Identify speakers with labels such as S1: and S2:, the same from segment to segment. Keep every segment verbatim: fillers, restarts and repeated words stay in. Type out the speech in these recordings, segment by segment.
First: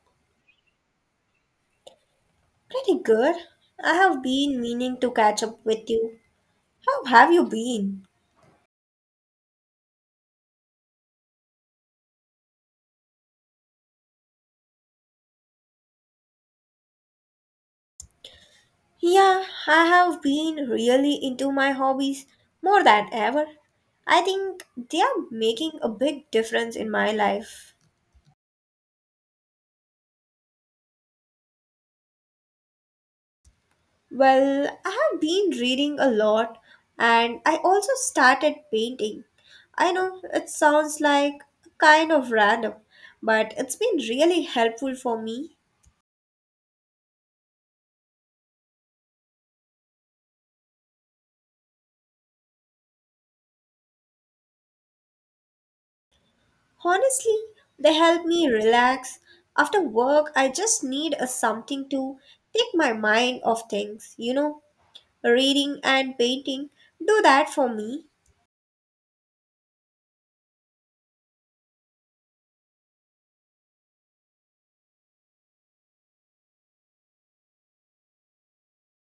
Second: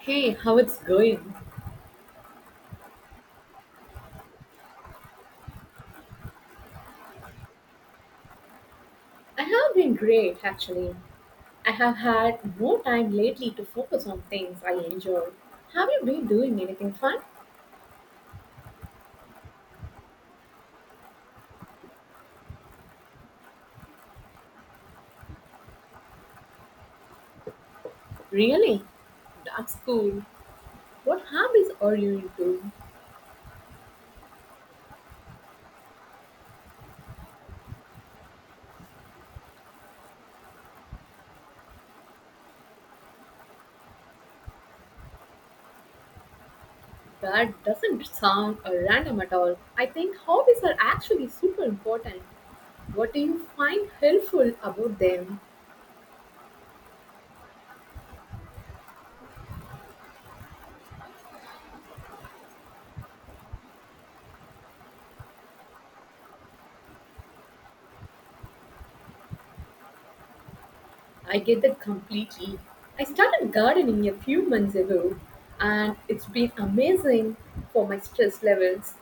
S1: Hey, how it's going?
S2: Pretty good. I have been meaning to catch up with you. How have you been?
S1: I have been great actually. I have had more time lately to focus on things I enjoy. Have you been doing anything fun?
S2: Yeah, I have been really into my hobbies more than ever. I think they are making a big difference in my life.
S1: Really? That's cool. What hobbies are you into?
S2: Well, I have been reading a lot, and I also started painting. I know it sounds like kind of random, but it's been really helpful for me.
S1: That doesn't sound uh, random at all. I think hobbies are actually super important. What do you find helpful about them?
S2: Honestly, they help me relax. After work, I just need a something to take my mind off things, you know. Reading and painting do that for me.
S1: I get that completely. I started gardening a few months ago and it's been amazing for my stress levels.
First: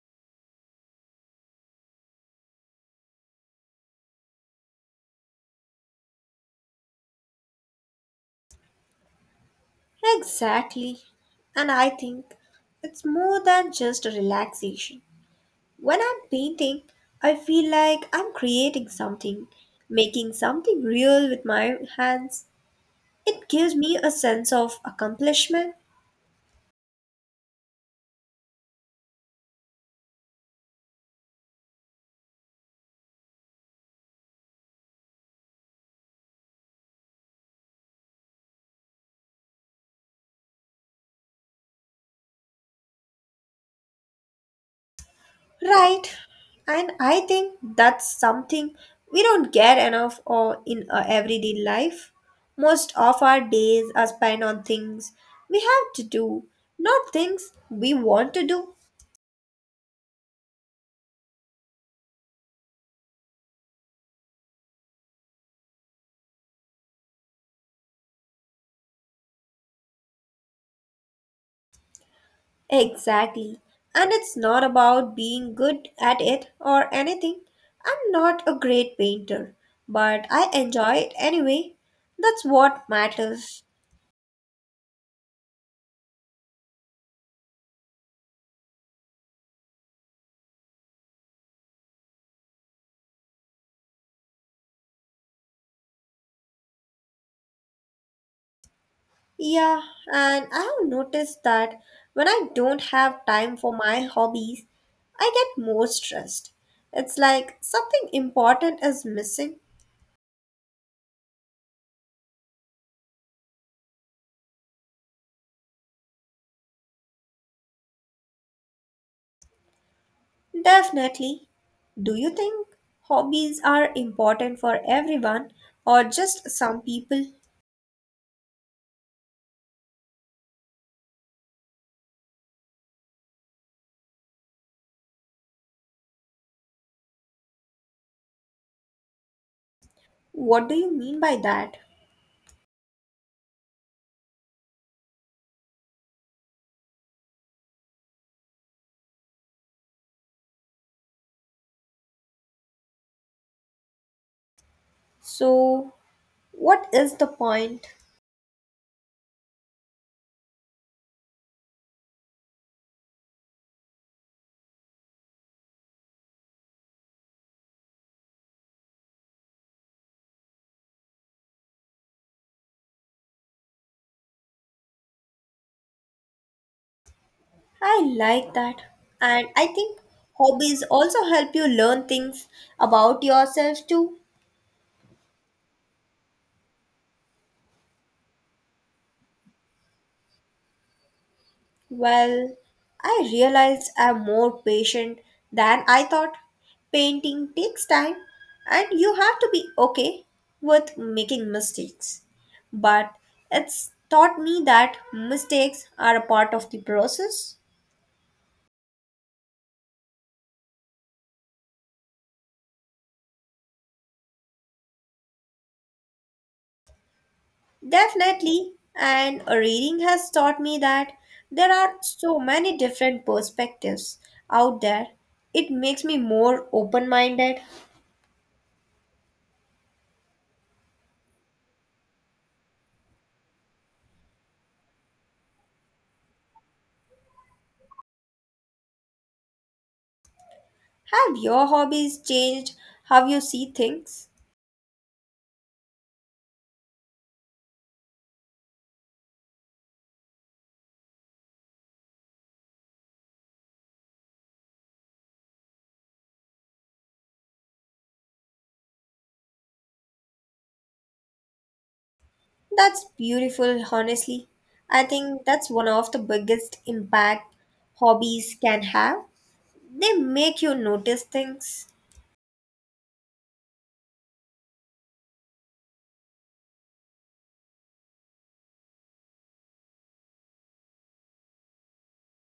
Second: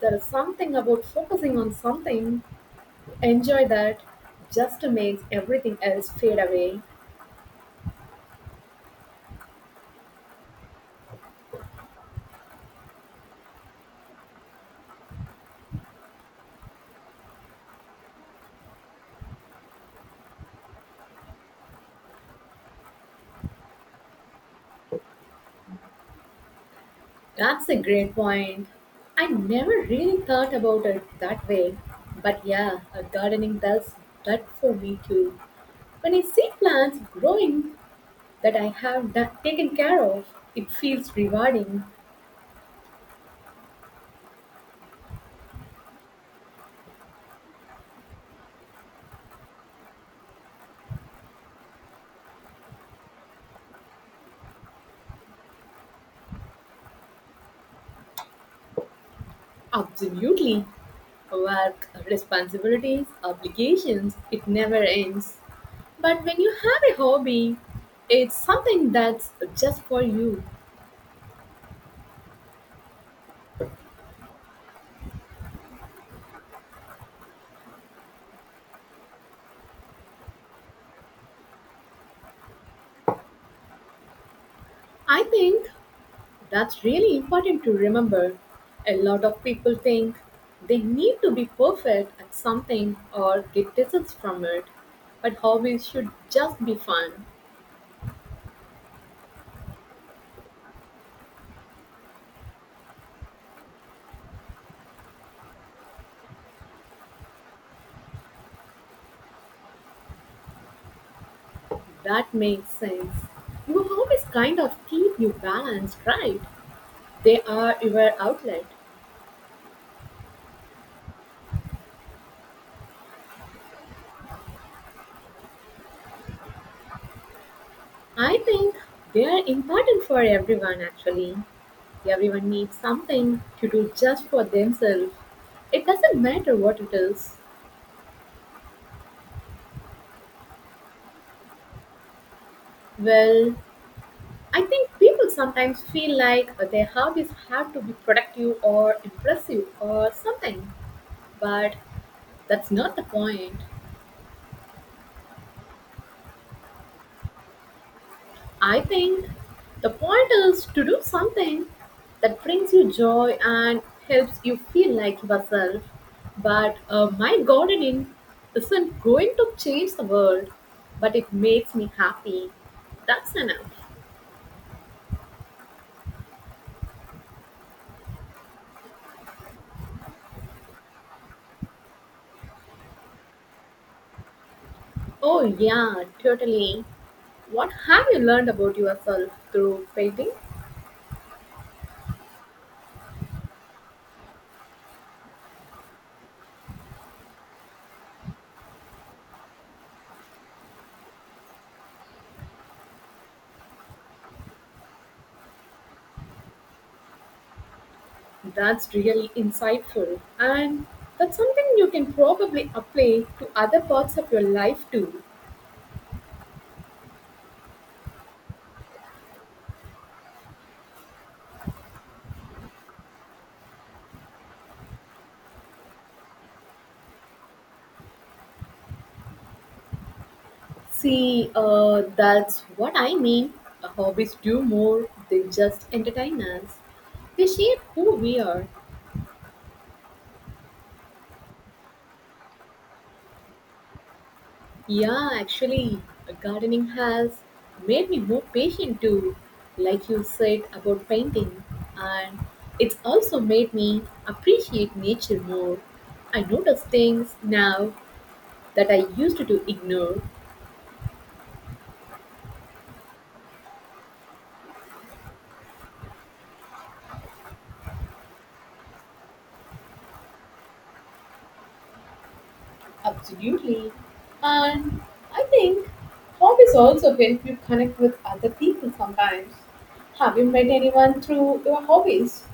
S1: There is something about focusing on something to enjoy that just makes everything else fade away.
S2: Exactly. And I think it's more than just a relaxation. When I'm painting, I feel like I'm creating something, making something real with my hands. It gives me a sense of accomplishment.
S1: That's a great point. I never really thought about it that way. But yeah, uh, gardening does that for me too. When I see plants growing that I have done, taken care of, it feels rewarding.
S2: Right. And I think that's something we don't get enough of in our everyday life. Most of our days are spent on things we have to do, not things we want to do.
S1: Absolutely. Work, responsibilities, obligations, it never ends. But when you have a hobby, it's something that's just for you.
S2: Exactly. And it's not about being good at it or anything. I'm not a great painter, but I enjoy it anyway. That's what matters.
S1: I think that's really important to remember. A lot of people think they need to be perfect at something or get distance from it. But hobbies should just be fun.
S2: Yeah, and I have noticed that when I don't have time for my hobbies, I get more stressed. It's like something important is missing.
S1: That makes sense. Your hobbies kind of keep you balanced, right? They are your outlet.
S2: Definitely. Do you think hobbies are important for everyone or just some people?
S1: I think they are important for everyone actually. Everyone needs something to do just for themselves. It doesn't matter what it is.
S2: What do you mean by that?
S1: Well, I think people sometimes feel like their hobbies have to be productive or impressive or something, but that's not the point.
S2: So, what is the point?
S1: I think the point is to do something that brings you joy and helps you feel like yourself. But uh, my gardening isn't going to change the world, but it makes me happy. That's enough.
S2: I like that. And I think hobbies also help you learn things about yourself too.
S1: Oh, yeah, totally. What have you learned about yourself through painting?
S2: Well, I realized I'm more patient than I thought. Painting takes time, and you have to be okay with making mistakes. But it's taught me that mistakes are a part of the process.
S1: That's really insightful, and that's something you can probably apply to other parts of your life too.
S2: Definitely, and reading has taught me that there are so many different perspectives out there. It makes me more open minded.
S1: See, uh, that's what I mean. Uh, Hobbies do more than just entertain us. They shape who we are.
S2: Have your hobbies changed how you see things?
S1: Yeah, actually, uh, gardening has made me more patient too, like you said about painting. And it's also made me appreciate nature more. I notice things now that I used to ignore.
S2: That's beautiful, honestly. I think that's one of the biggest impact hobbies can have. They make you notice things.
S1: Absolutely. And I think hobbies also help you connect with other people sometimes. Have you met anyone through your hobbies?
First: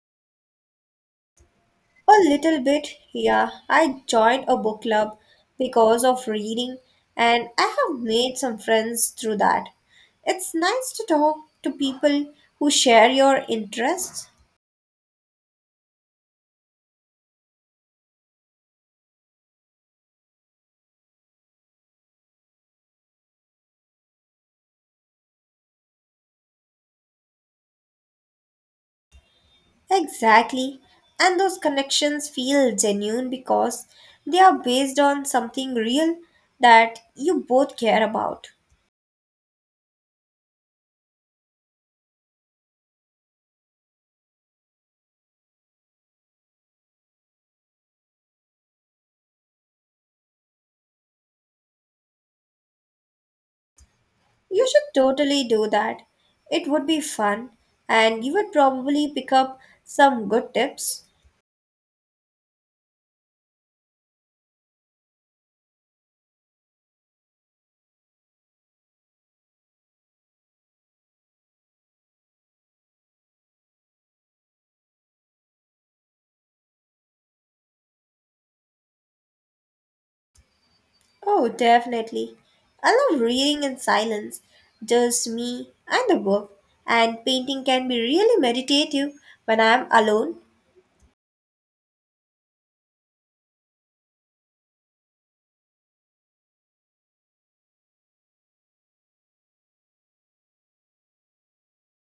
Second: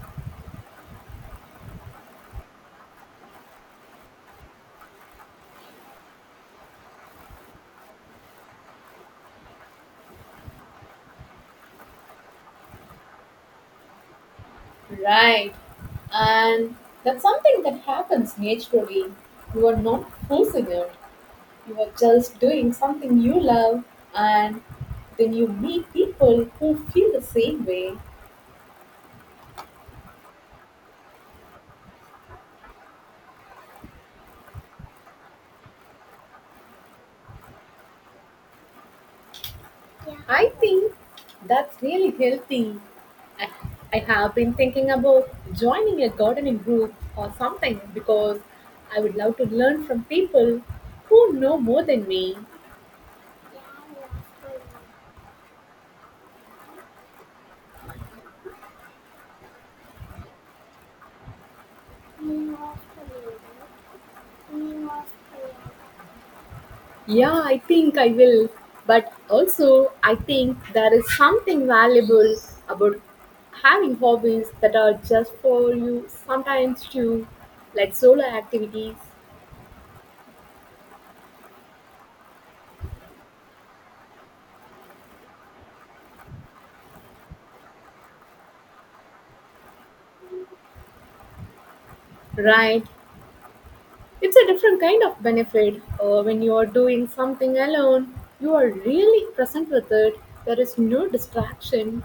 S2: A little bit, yeah. I joined a book club because of reading, and I have made some friends through that. It's nice to talk to people who share your interests.
S1: Right. And that's something that happens naturally. You are not forcing it. You are just doing something you love and then you meet people who feel the same way.
S2: Exactly. And those connections feel genuine because they are based on something real that you both care about.
S1: I think that's really healthy. I, I have been thinking about joining a gardening group or something because I would love to learn from people who know more than me.
S2: You should totally do that. It would be fun, and you would probably pick up some good tips.
S1: Yeah, I think I will. But also, I think there is something valuable about having hobbies that are just for you sometimes too, like solo activities,
S2: Oh, definitely. I love reading in silence, just me and the book, and painting can be really meditative when I am alone.
S1: right? It's a different kind of benefit. Uh, when you are doing something alone, you are really present with it. There is no distraction,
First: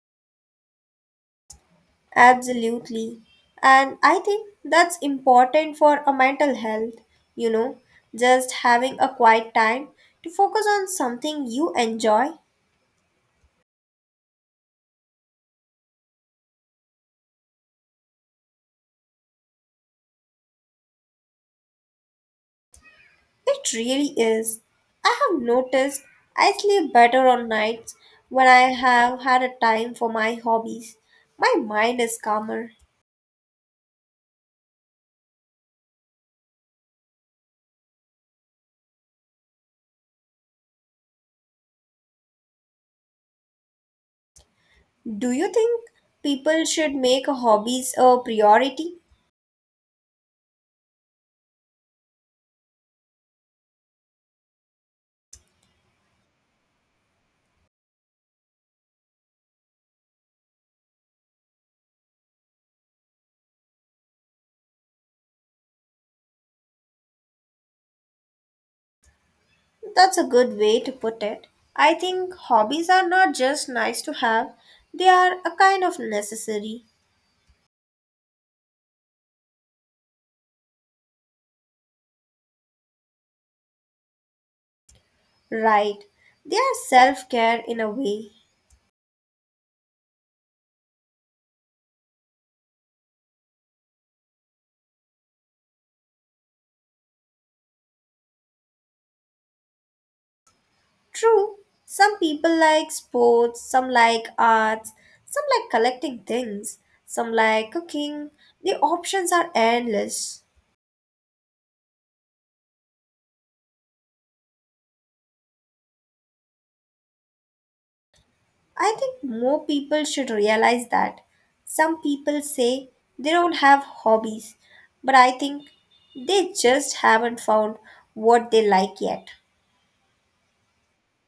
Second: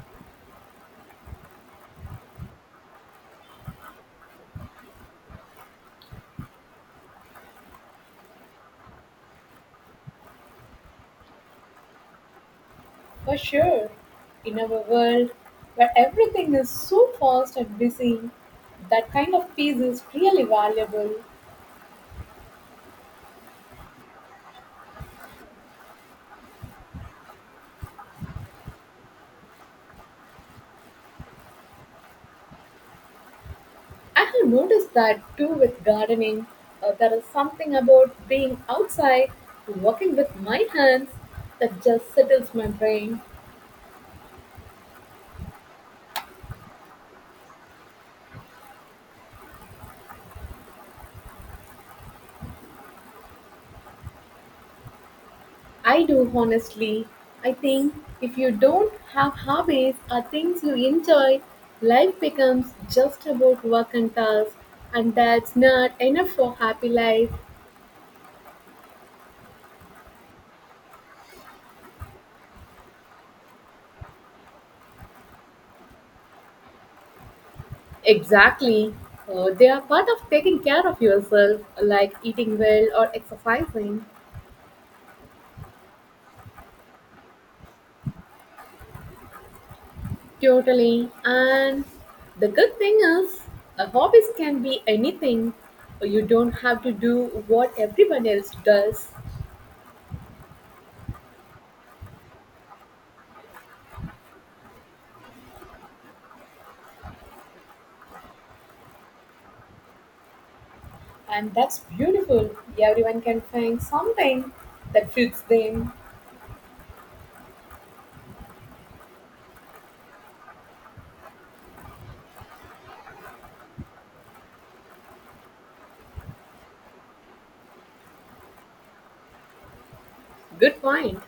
S2: Absolutely. And I think that's important for a mental health, you know, just having a quiet time to focus on something you enjoy.
S1: for sure. In our world, where everything is so fast and busy, that kind of peace is really valuable.
S2: It really is. I have noticed I sleep better on nights when I have had a time for my hobbies. My mind is calmer.
S1: I have noticed that too with gardening. Uh, there is something about being outside, working with my hands, that just settles my brain.
S2: Do you think people should make hobbies a priority?
S1: I do, honestly. I think if you don't have hobbies or things you enjoy, life becomes just about work and tasks, and that's not enough for happy life.
S2: That's a good way to put it. I think hobbies are not just nice to have, they are a kind of necessary.
S1: Exactly. Uh, they are part of taking care of yourself, like eating well or exercising.
S2: Right. They are self care in a way.
S1: Totally. And the good thing is, uh, hobbies can be anything. You don't have to do what everyone else does.
S2: True. Some people like sports, some like arts, some like collecting things, some like cooking. The options are endless.
S1: And that's beautiful. Everyone can find something that fits them.
S2: I think more people should realize that. Some people say they don't have hobbies, but I think they just haven't found what they like yet.
S1: Good point.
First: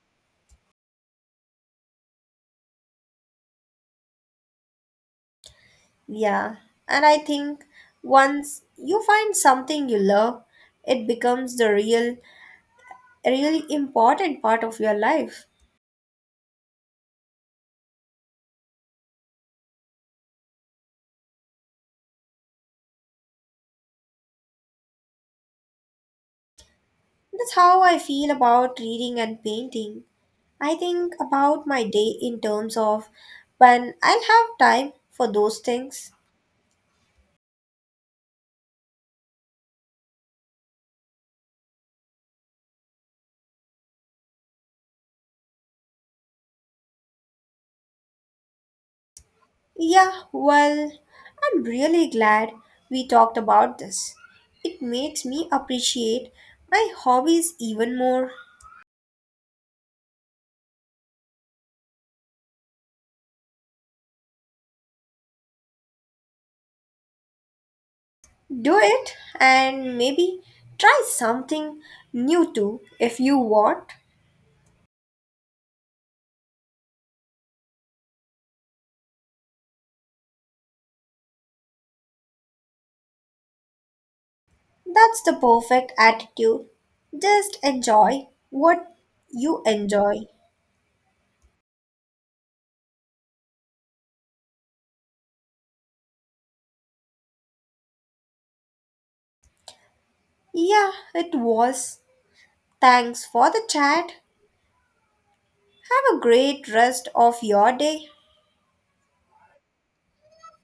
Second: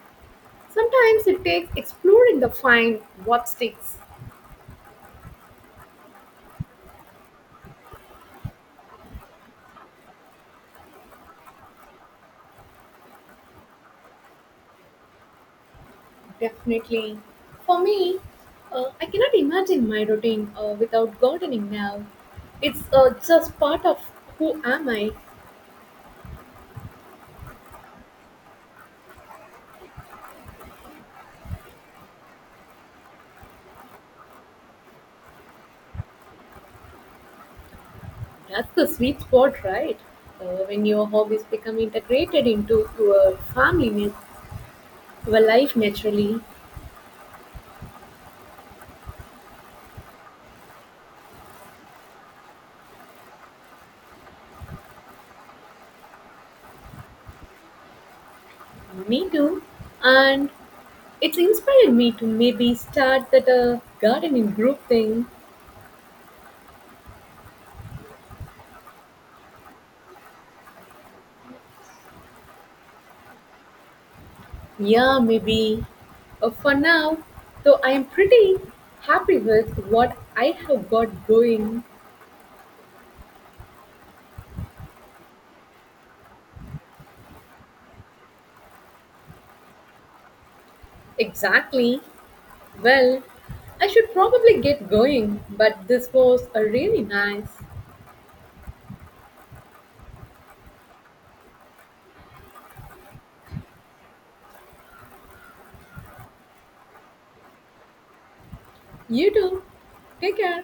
S1: Sometimes it takes exploring the find what sticks.
S2: Yeah, and I think once you find something you love, it becomes the real, really important part of your life.
S1: Definitely. For me, uh, I cannot imagine my routine uh, without gardening now. It's uh, just part of who am I.
S2: That's how I feel about reading and painting. I think about my day in terms of when I'll have time for those things.
S1: That's the sweet spot, right? Uh, when your hobbies become integrated into your family, nat- your life naturally.
S2: Yeah, well, I'm really glad we talked about this. It makes me appreciate my hobbies even more.
S1: Me too. And it's inspired me to maybe start that uh, gardening group thing.
S2: Do it, and maybe try something new too if you want.
S1: Yeah, maybe. Uh, for now, though, I am pretty happy with what I have got going.
S2: That's the perfect attitude. Just enjoy what you enjoy.
S1: Exactly. Well, I should probably get going, but this was a really nice.
S2: Yeah, it was. Thanks for the chat. Have a great rest of your day.
S1: You too. Take care.